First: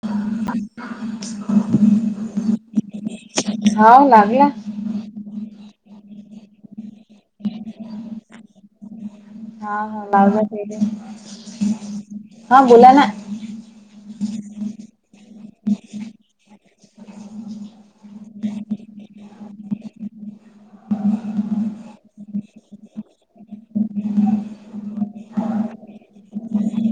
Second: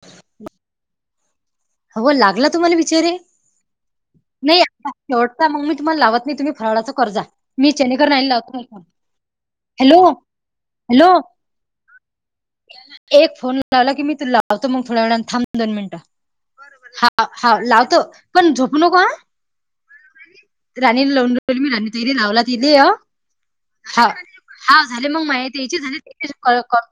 [inaudible] हव लागला तुम्हाला विचारे हाव लागला नाही. शेवटचा मग मी तुम्हाला लावत नाही तुम्ही फराळाचा कर्जा मी चेनेकर नाही लावतो. हा हॅलो हा लावला की, हॅलो हा बोला ना. एक फोन लावला कि मी तुला लावतो मग थोडा वेळा थांब दोन मिनटं. हा हा लावतो पण झोपु नको हा. राणी लावली मी राणी ताईला लावला तिले अ हा हा झाले मग माझे ते याचे पण झालेत कॉल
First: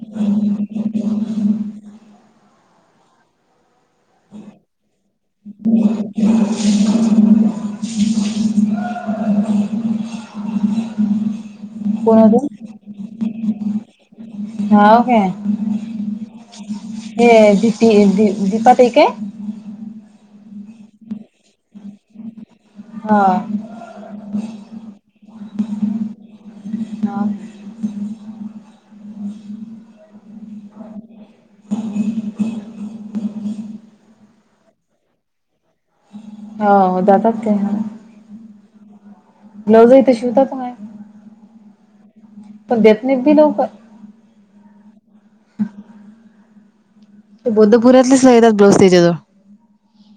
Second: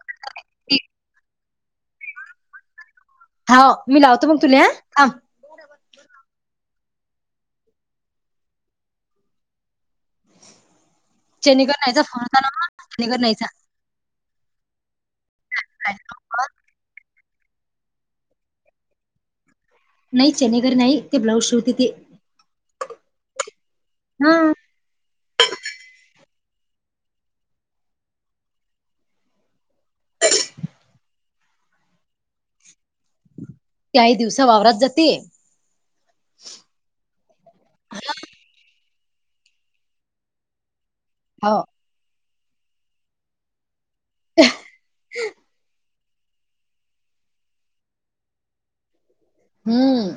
हाव मी लावतो मग तुले थांब. [inaudible] [unintelligible] चेनेकर नाहीयचा कोण फोन होता ना होते ग चेनीकर नाइचा. हो काय ये दीपी दीपा ताई काय? नाही चनेघर नाही ते ब्लाउज शिवते ते. हा. हा हा त्याही दिवसा वावरत जाते. हो हो जातात काय हा. ब्लाऊजा इथे शिवता चांग हो. पण देत नाहीत बी लवकर. [unintelligible] ते बद्धपुरातच राहिणात ब्लाऊज त्याच्यावळ हम्म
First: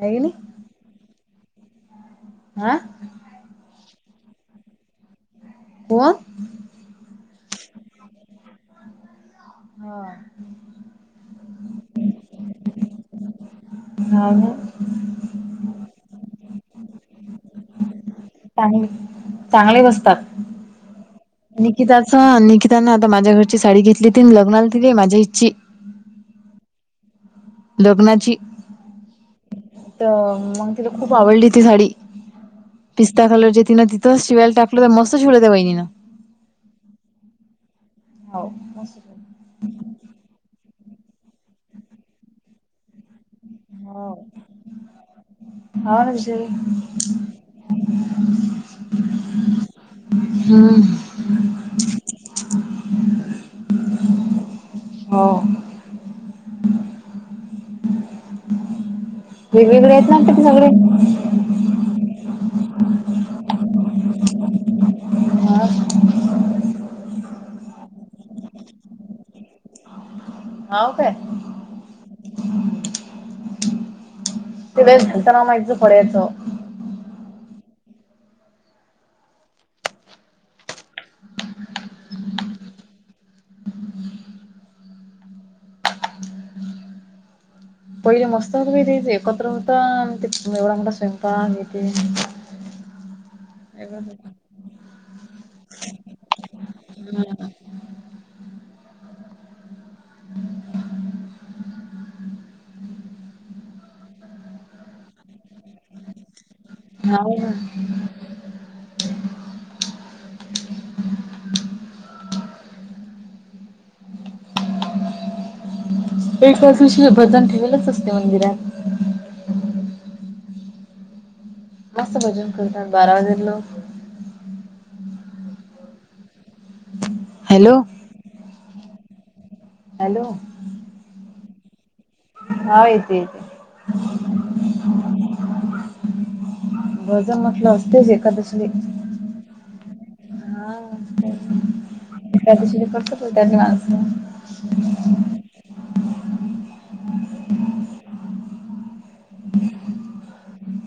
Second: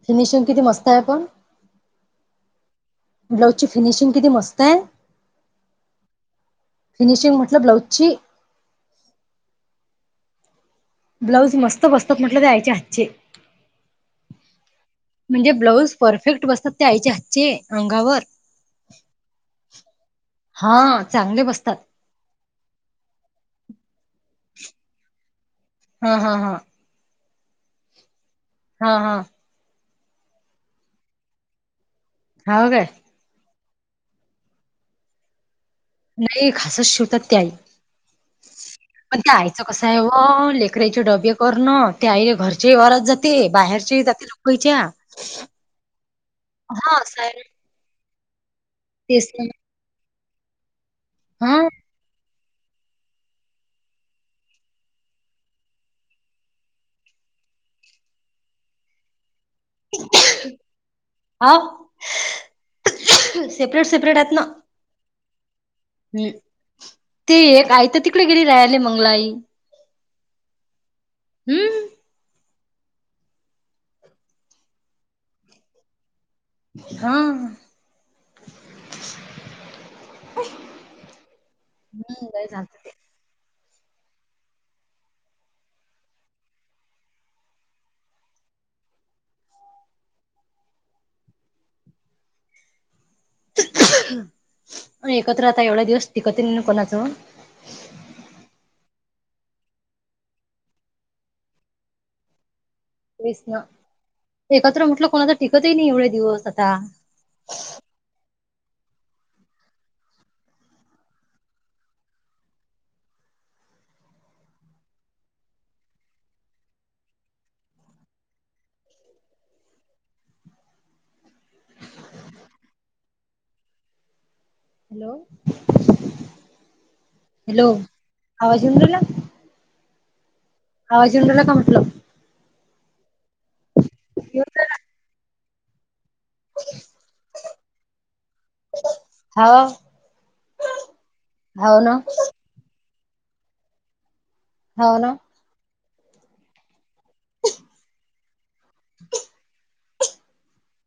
हाय की फिनिशिंग नाही किती मस्त आहे पण. आ? ब्लाऊजची फिनिशिंग किती मस्त आहे. कोण? फिनिशिंग म्हटलं ब्लाऊजची हा. ब्लाऊज मस्त बसतात म्हटलं त्या आईच्या हातचे. हो ना? म्हणजे ब्लाऊज परफेक्ट बसतात त्या आईचे हातचे अंगावर. आणि चांगले बसतात. हा चा निकिताचं निकितानं आता माझ्या घरची साडी घेतली ती लग्नाला तिने माझ्या इछी. हा, हा, हा. लग्नाची. हा, हा. तर मग तिला खूप आवडली ती साडी. हाव काय? पिस्ता खालवत जी तिनं तिथंच शिवायला टाकलं, तर मस्त शिवलं त्या वहिनीनं. नाही खासच शिवतात त्या आई. हो पण ते आईचं कसं आहे वो लेकरेचे डबे करणं ते आईले घरच्या वरात जात ते बाहेरचे हो हो जाते लोकयच्या ना विजय हा सा [unintelligible] तेच तर. हम्म. हम्म. हो. वेग वेगळे आहेत ना ते सगळे. हा. सेपरेट, सेपरेट हायंत ना. मग हम्म. ती एक आई तर तिकडे गेली राहिले मंगला आई. हाव काय? हम्म. तिला घेताना माहीत पडायचं. हा. हम्म. [unintelligible] झालं. पहिले मस्त होतं बाई ते एकत्र होत ते एवढा मोठा स्वयंपाक हे ते. एकत्र आता एवढा दिवस टिकतही नाही कोणाचं. तेच ना, एकत्र म्हटलं कोणाच टिकतही नाही एवढे दिवस. आता हाव ना. [inaudible] [inaudible] एक तासीशी भजन ठेवेलच असते मंदिरात. मस्त भजन करतात‌ बारा वाजे लोक हॅलो, हॅलो. आवाज येऊन राहिला? हॅलो. आवाज येऊन राहिला का म्हटलं? हा येतंय येतंय येऊन राहिला गज म्हटलं असतेच एकादसले. हाव हाव ना? [unintelligible] त्यांनी माझं. हो ना. [inaudible]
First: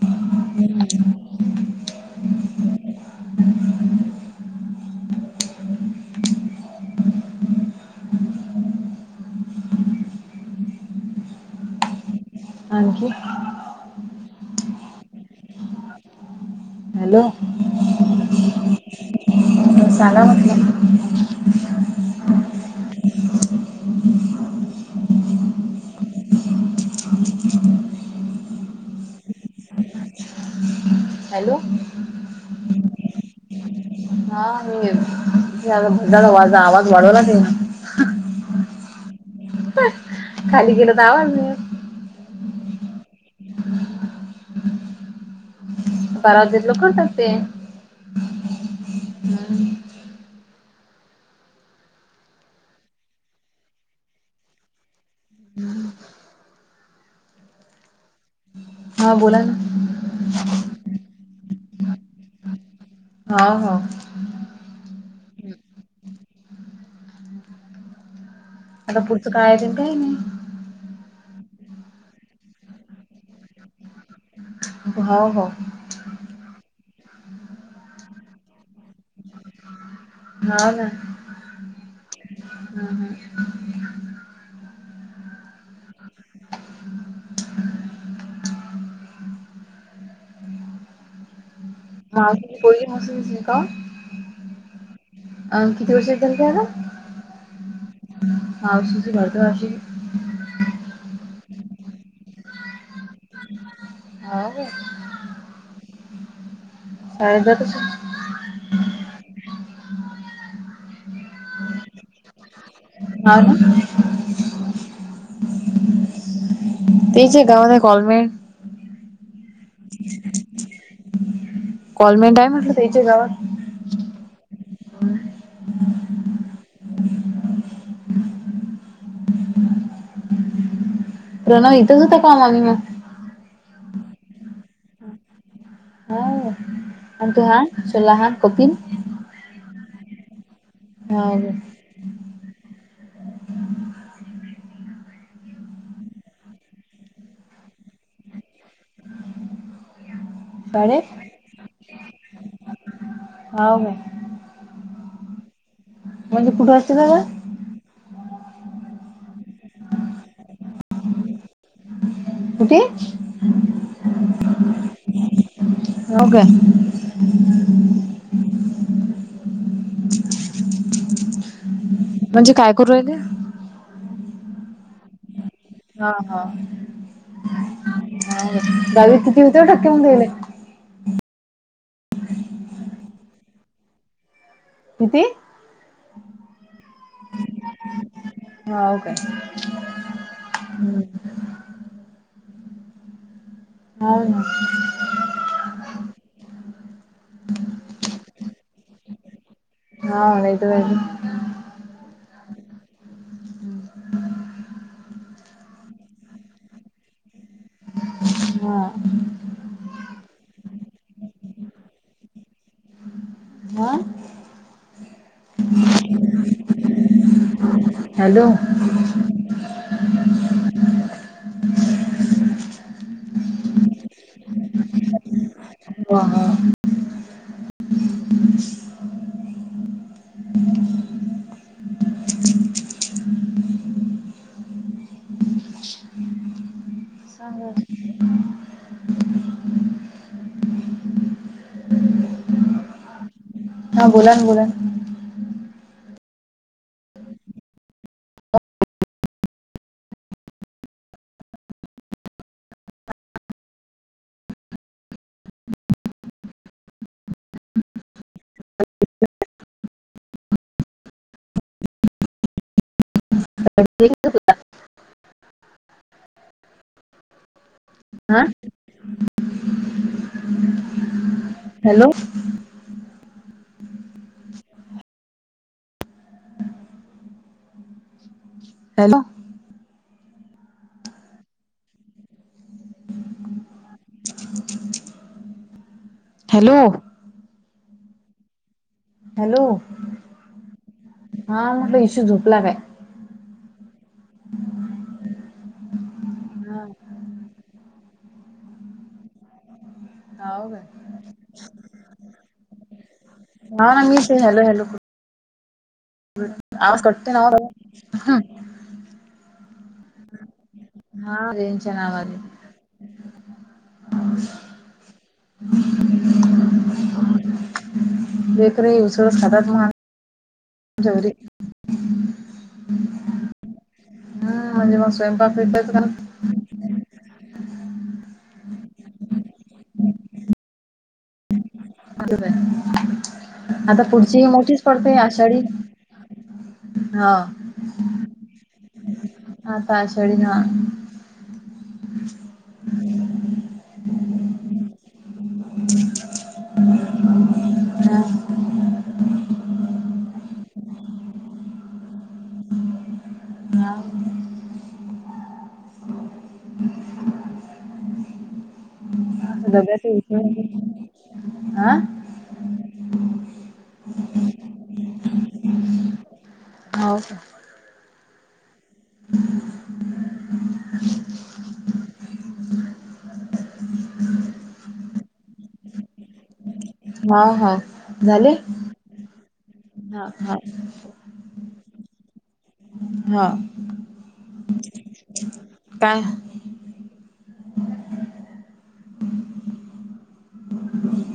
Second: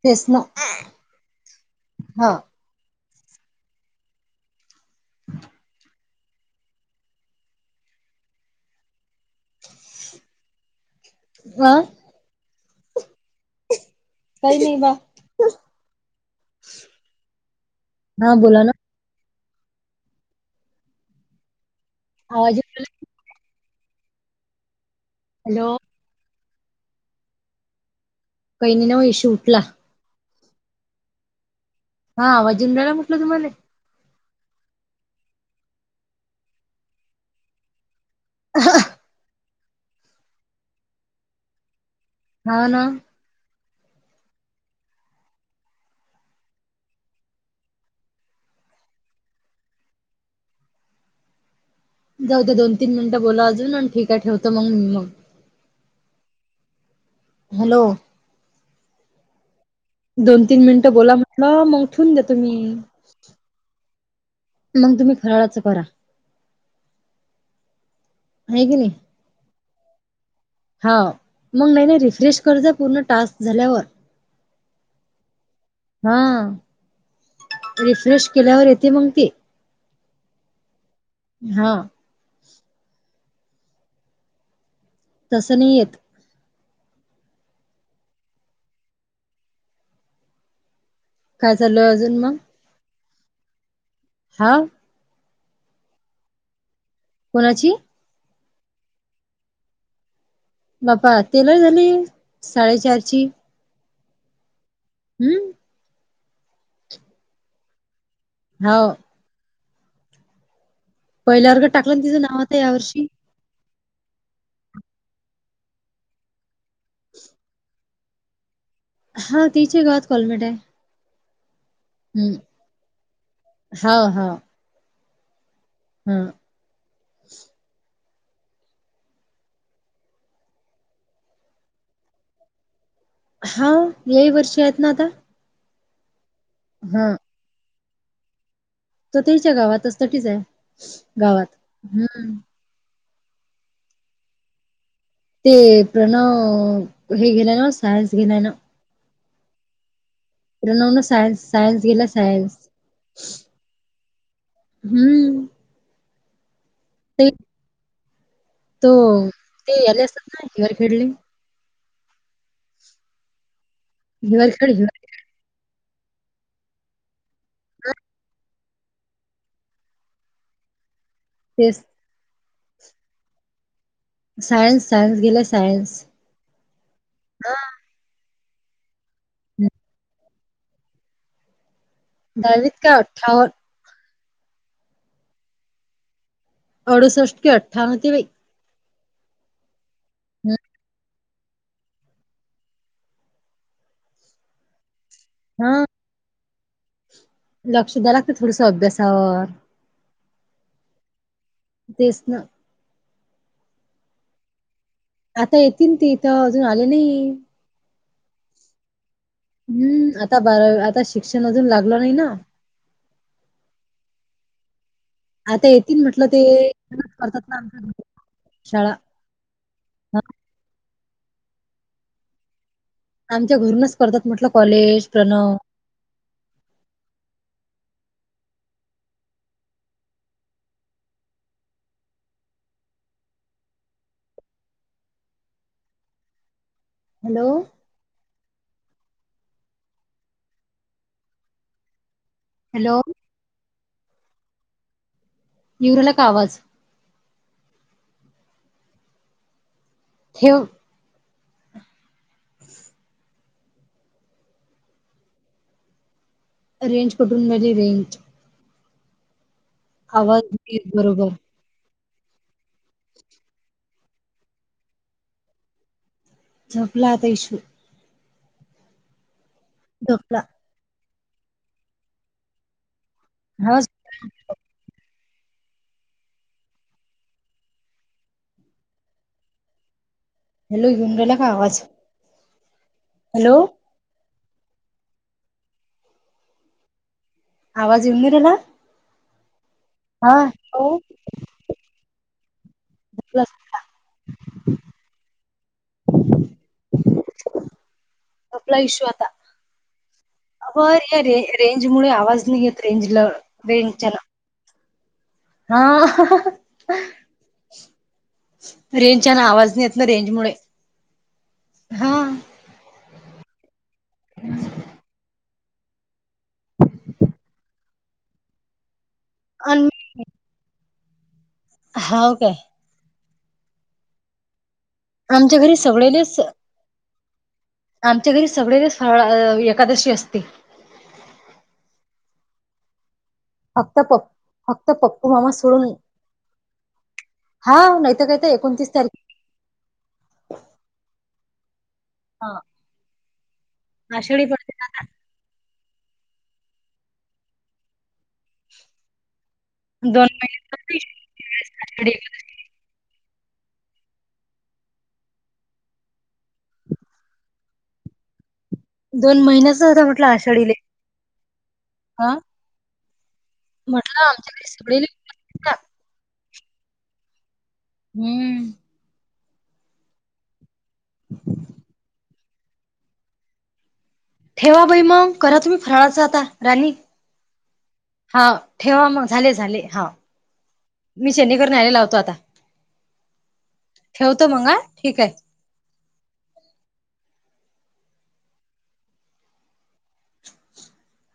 फेसन ह्या हा. वा आणखी का नी बा हॅलो हा बोला ना. कसला म्हटलं. आवाज येऊन राहिला? हॅलो काही नाही नाही होई शूटला हॅलो हा आवाज येऊन राहिला म्हटलं तुम्हाले? हा हे. बाज आवाज वाढवला की न अहं ह खाली गेलं का म्हण हा ना बराल करतात ते हम्म जाऊ दे दोन तीन मिनिटं बोला अजून आणि ठीक आहे ठेवतो मग म. हॅलो हा बोला ना. दोन तीन मिनिटं बोला म्हटलं मग ठेवून देतो म्ही. हा हा. मग तुम्ही फराळाचं करा. आहे की नाही आता पुढचं काय येतंय अन काय नई. हा मग नाही नाही रिफ्रेश कर जा पूर्ण टास्क झाल्यावर. हो हो. हा रिफ्रेश केल्यावर येते मग ते. हा ना. हा. हम्म हम्म. तस नी येत. काय झालं? हा ती पोरगी मस्त दिसली का. हा अ किती वर्षाच झाला आता? कोणाची आ सुझी वर्तळ अशी बपा ते लय झाली साडेचारची. हाव गे हम्म शाळेत जात का होव पहिल्या वर्गात टाकलं तिच नाव आता या वर्षी. आ ना तेचे गावान कॉलमेळ हा तिच्या गावात कॉलमेट आहे. हम्म कॉलमेंट आहे म्हटलं त्याच्या गावात. हाव हाव हा. प्रणव इथंच होता कामा नी मग हा यही वर्षी आहेत ना आता. हा. हा. तोहान छोलाहान कोपीन तर त्याच्या गावातच तच आहे हा गावात हम्म ते प्रणव हे गेलाय ना सायन्स घेण्यान नव्ह प्रणव न शाळेत सायन्स सायन्स घेतला सायन्स. हो बाई हम्म म्हणजे कुठं असेल का ग. ते तो ते याले असतात ना हेअर खेडलिंग कुठे? हिवाल कडे हिवाल. हो कायं? अन तेच म्हणजे काय करू राहिले? सायन्स सायन्स गेल सायन्स. हा हा ह गवी किती होती हं. टक्क्यांहून गेले. दहावीत काय अठ्ठाव किती? अडुसष्ट के अठ्ठाव ते वई. होव काय? हम्म हो ना. हा लक्ष द्याला लागत थोडस अभ्यासावर. हा हा होइथ व्हायलय तेच ना. आता येतील ते इथं अजून आले नाही. हा. हम्म आता बारा आता शिक्षण अजून लागलं नाही ना. हा? आता येतील म्हटलं ते करतात ना आमच्या हॅलो शाळा. हां, आमच्या घरूनच करतात म्हटलं कॉलेज प्रणव. वं हा हॅलो. सांग हॅलो. हा बोलान बोलान. येऊ राहिला का आवाज? ठेव [inaudible] रेंज कुठून [unintelligible] रेंज. आवाज येत बरोबर. [unintelligible] झोपला आता इशू. हा? झोपला. हॅलो होच हॅलो. हॅलो, येऊन राहिला का आवाज? हॅलो. [inaudible] हॅलो. आवाज येऊन गेलेला? हॅलो. हा. हा म्हटलं इशू झोपला काय? [inaudible] हा आपला इशू आता हो काय? होय रे रे रेंजमुळे आवाज नाही येत, रेंजला हा ना रेंजच्यानं. मीच हॅलो हॅलो. हा. आवाज कटते ना रेंज आहे ना आवाज नाही येत ना रेंज मुळे. हा रेनच्या नावानं. हम्म हम्म. ब [inaudible] बेकरी युसर्स खातात आणि म्हण जेवरी. हाव काय. हा म्हणजे मग स्वयंपाक आमच्या घरी फिरतच कानो सगळेलेच आमच्या घरी सगळेच फावडा अ एकादशी असते. [inaudible] फक्त आता पप् पुढची मोठीच फक्त पडतेय पप्पू मामा आषाढी. सोडून हो, हा नाहीतर काय तर एकोणतीस तारखे आता आषाढी नव्ह. हा आषाढी करते. [unintelligible] दोन मिन दोन महिन्याच होता म्हटलं आषाढीले [inaudible] आं. हा म्हटलं आमच्याकडे सगळे ली हाव का. हम्म. ह [inaudible] ठेवा बाई मग करा तुम्ही फराळाच आता. राणी हा हा हा झाले? ठेवा मग झाले झाले हा. मी शनी करूनं हाय आलवतो आता. हा, ठेवतो मग हा ठीक आहे काय? [inaudible]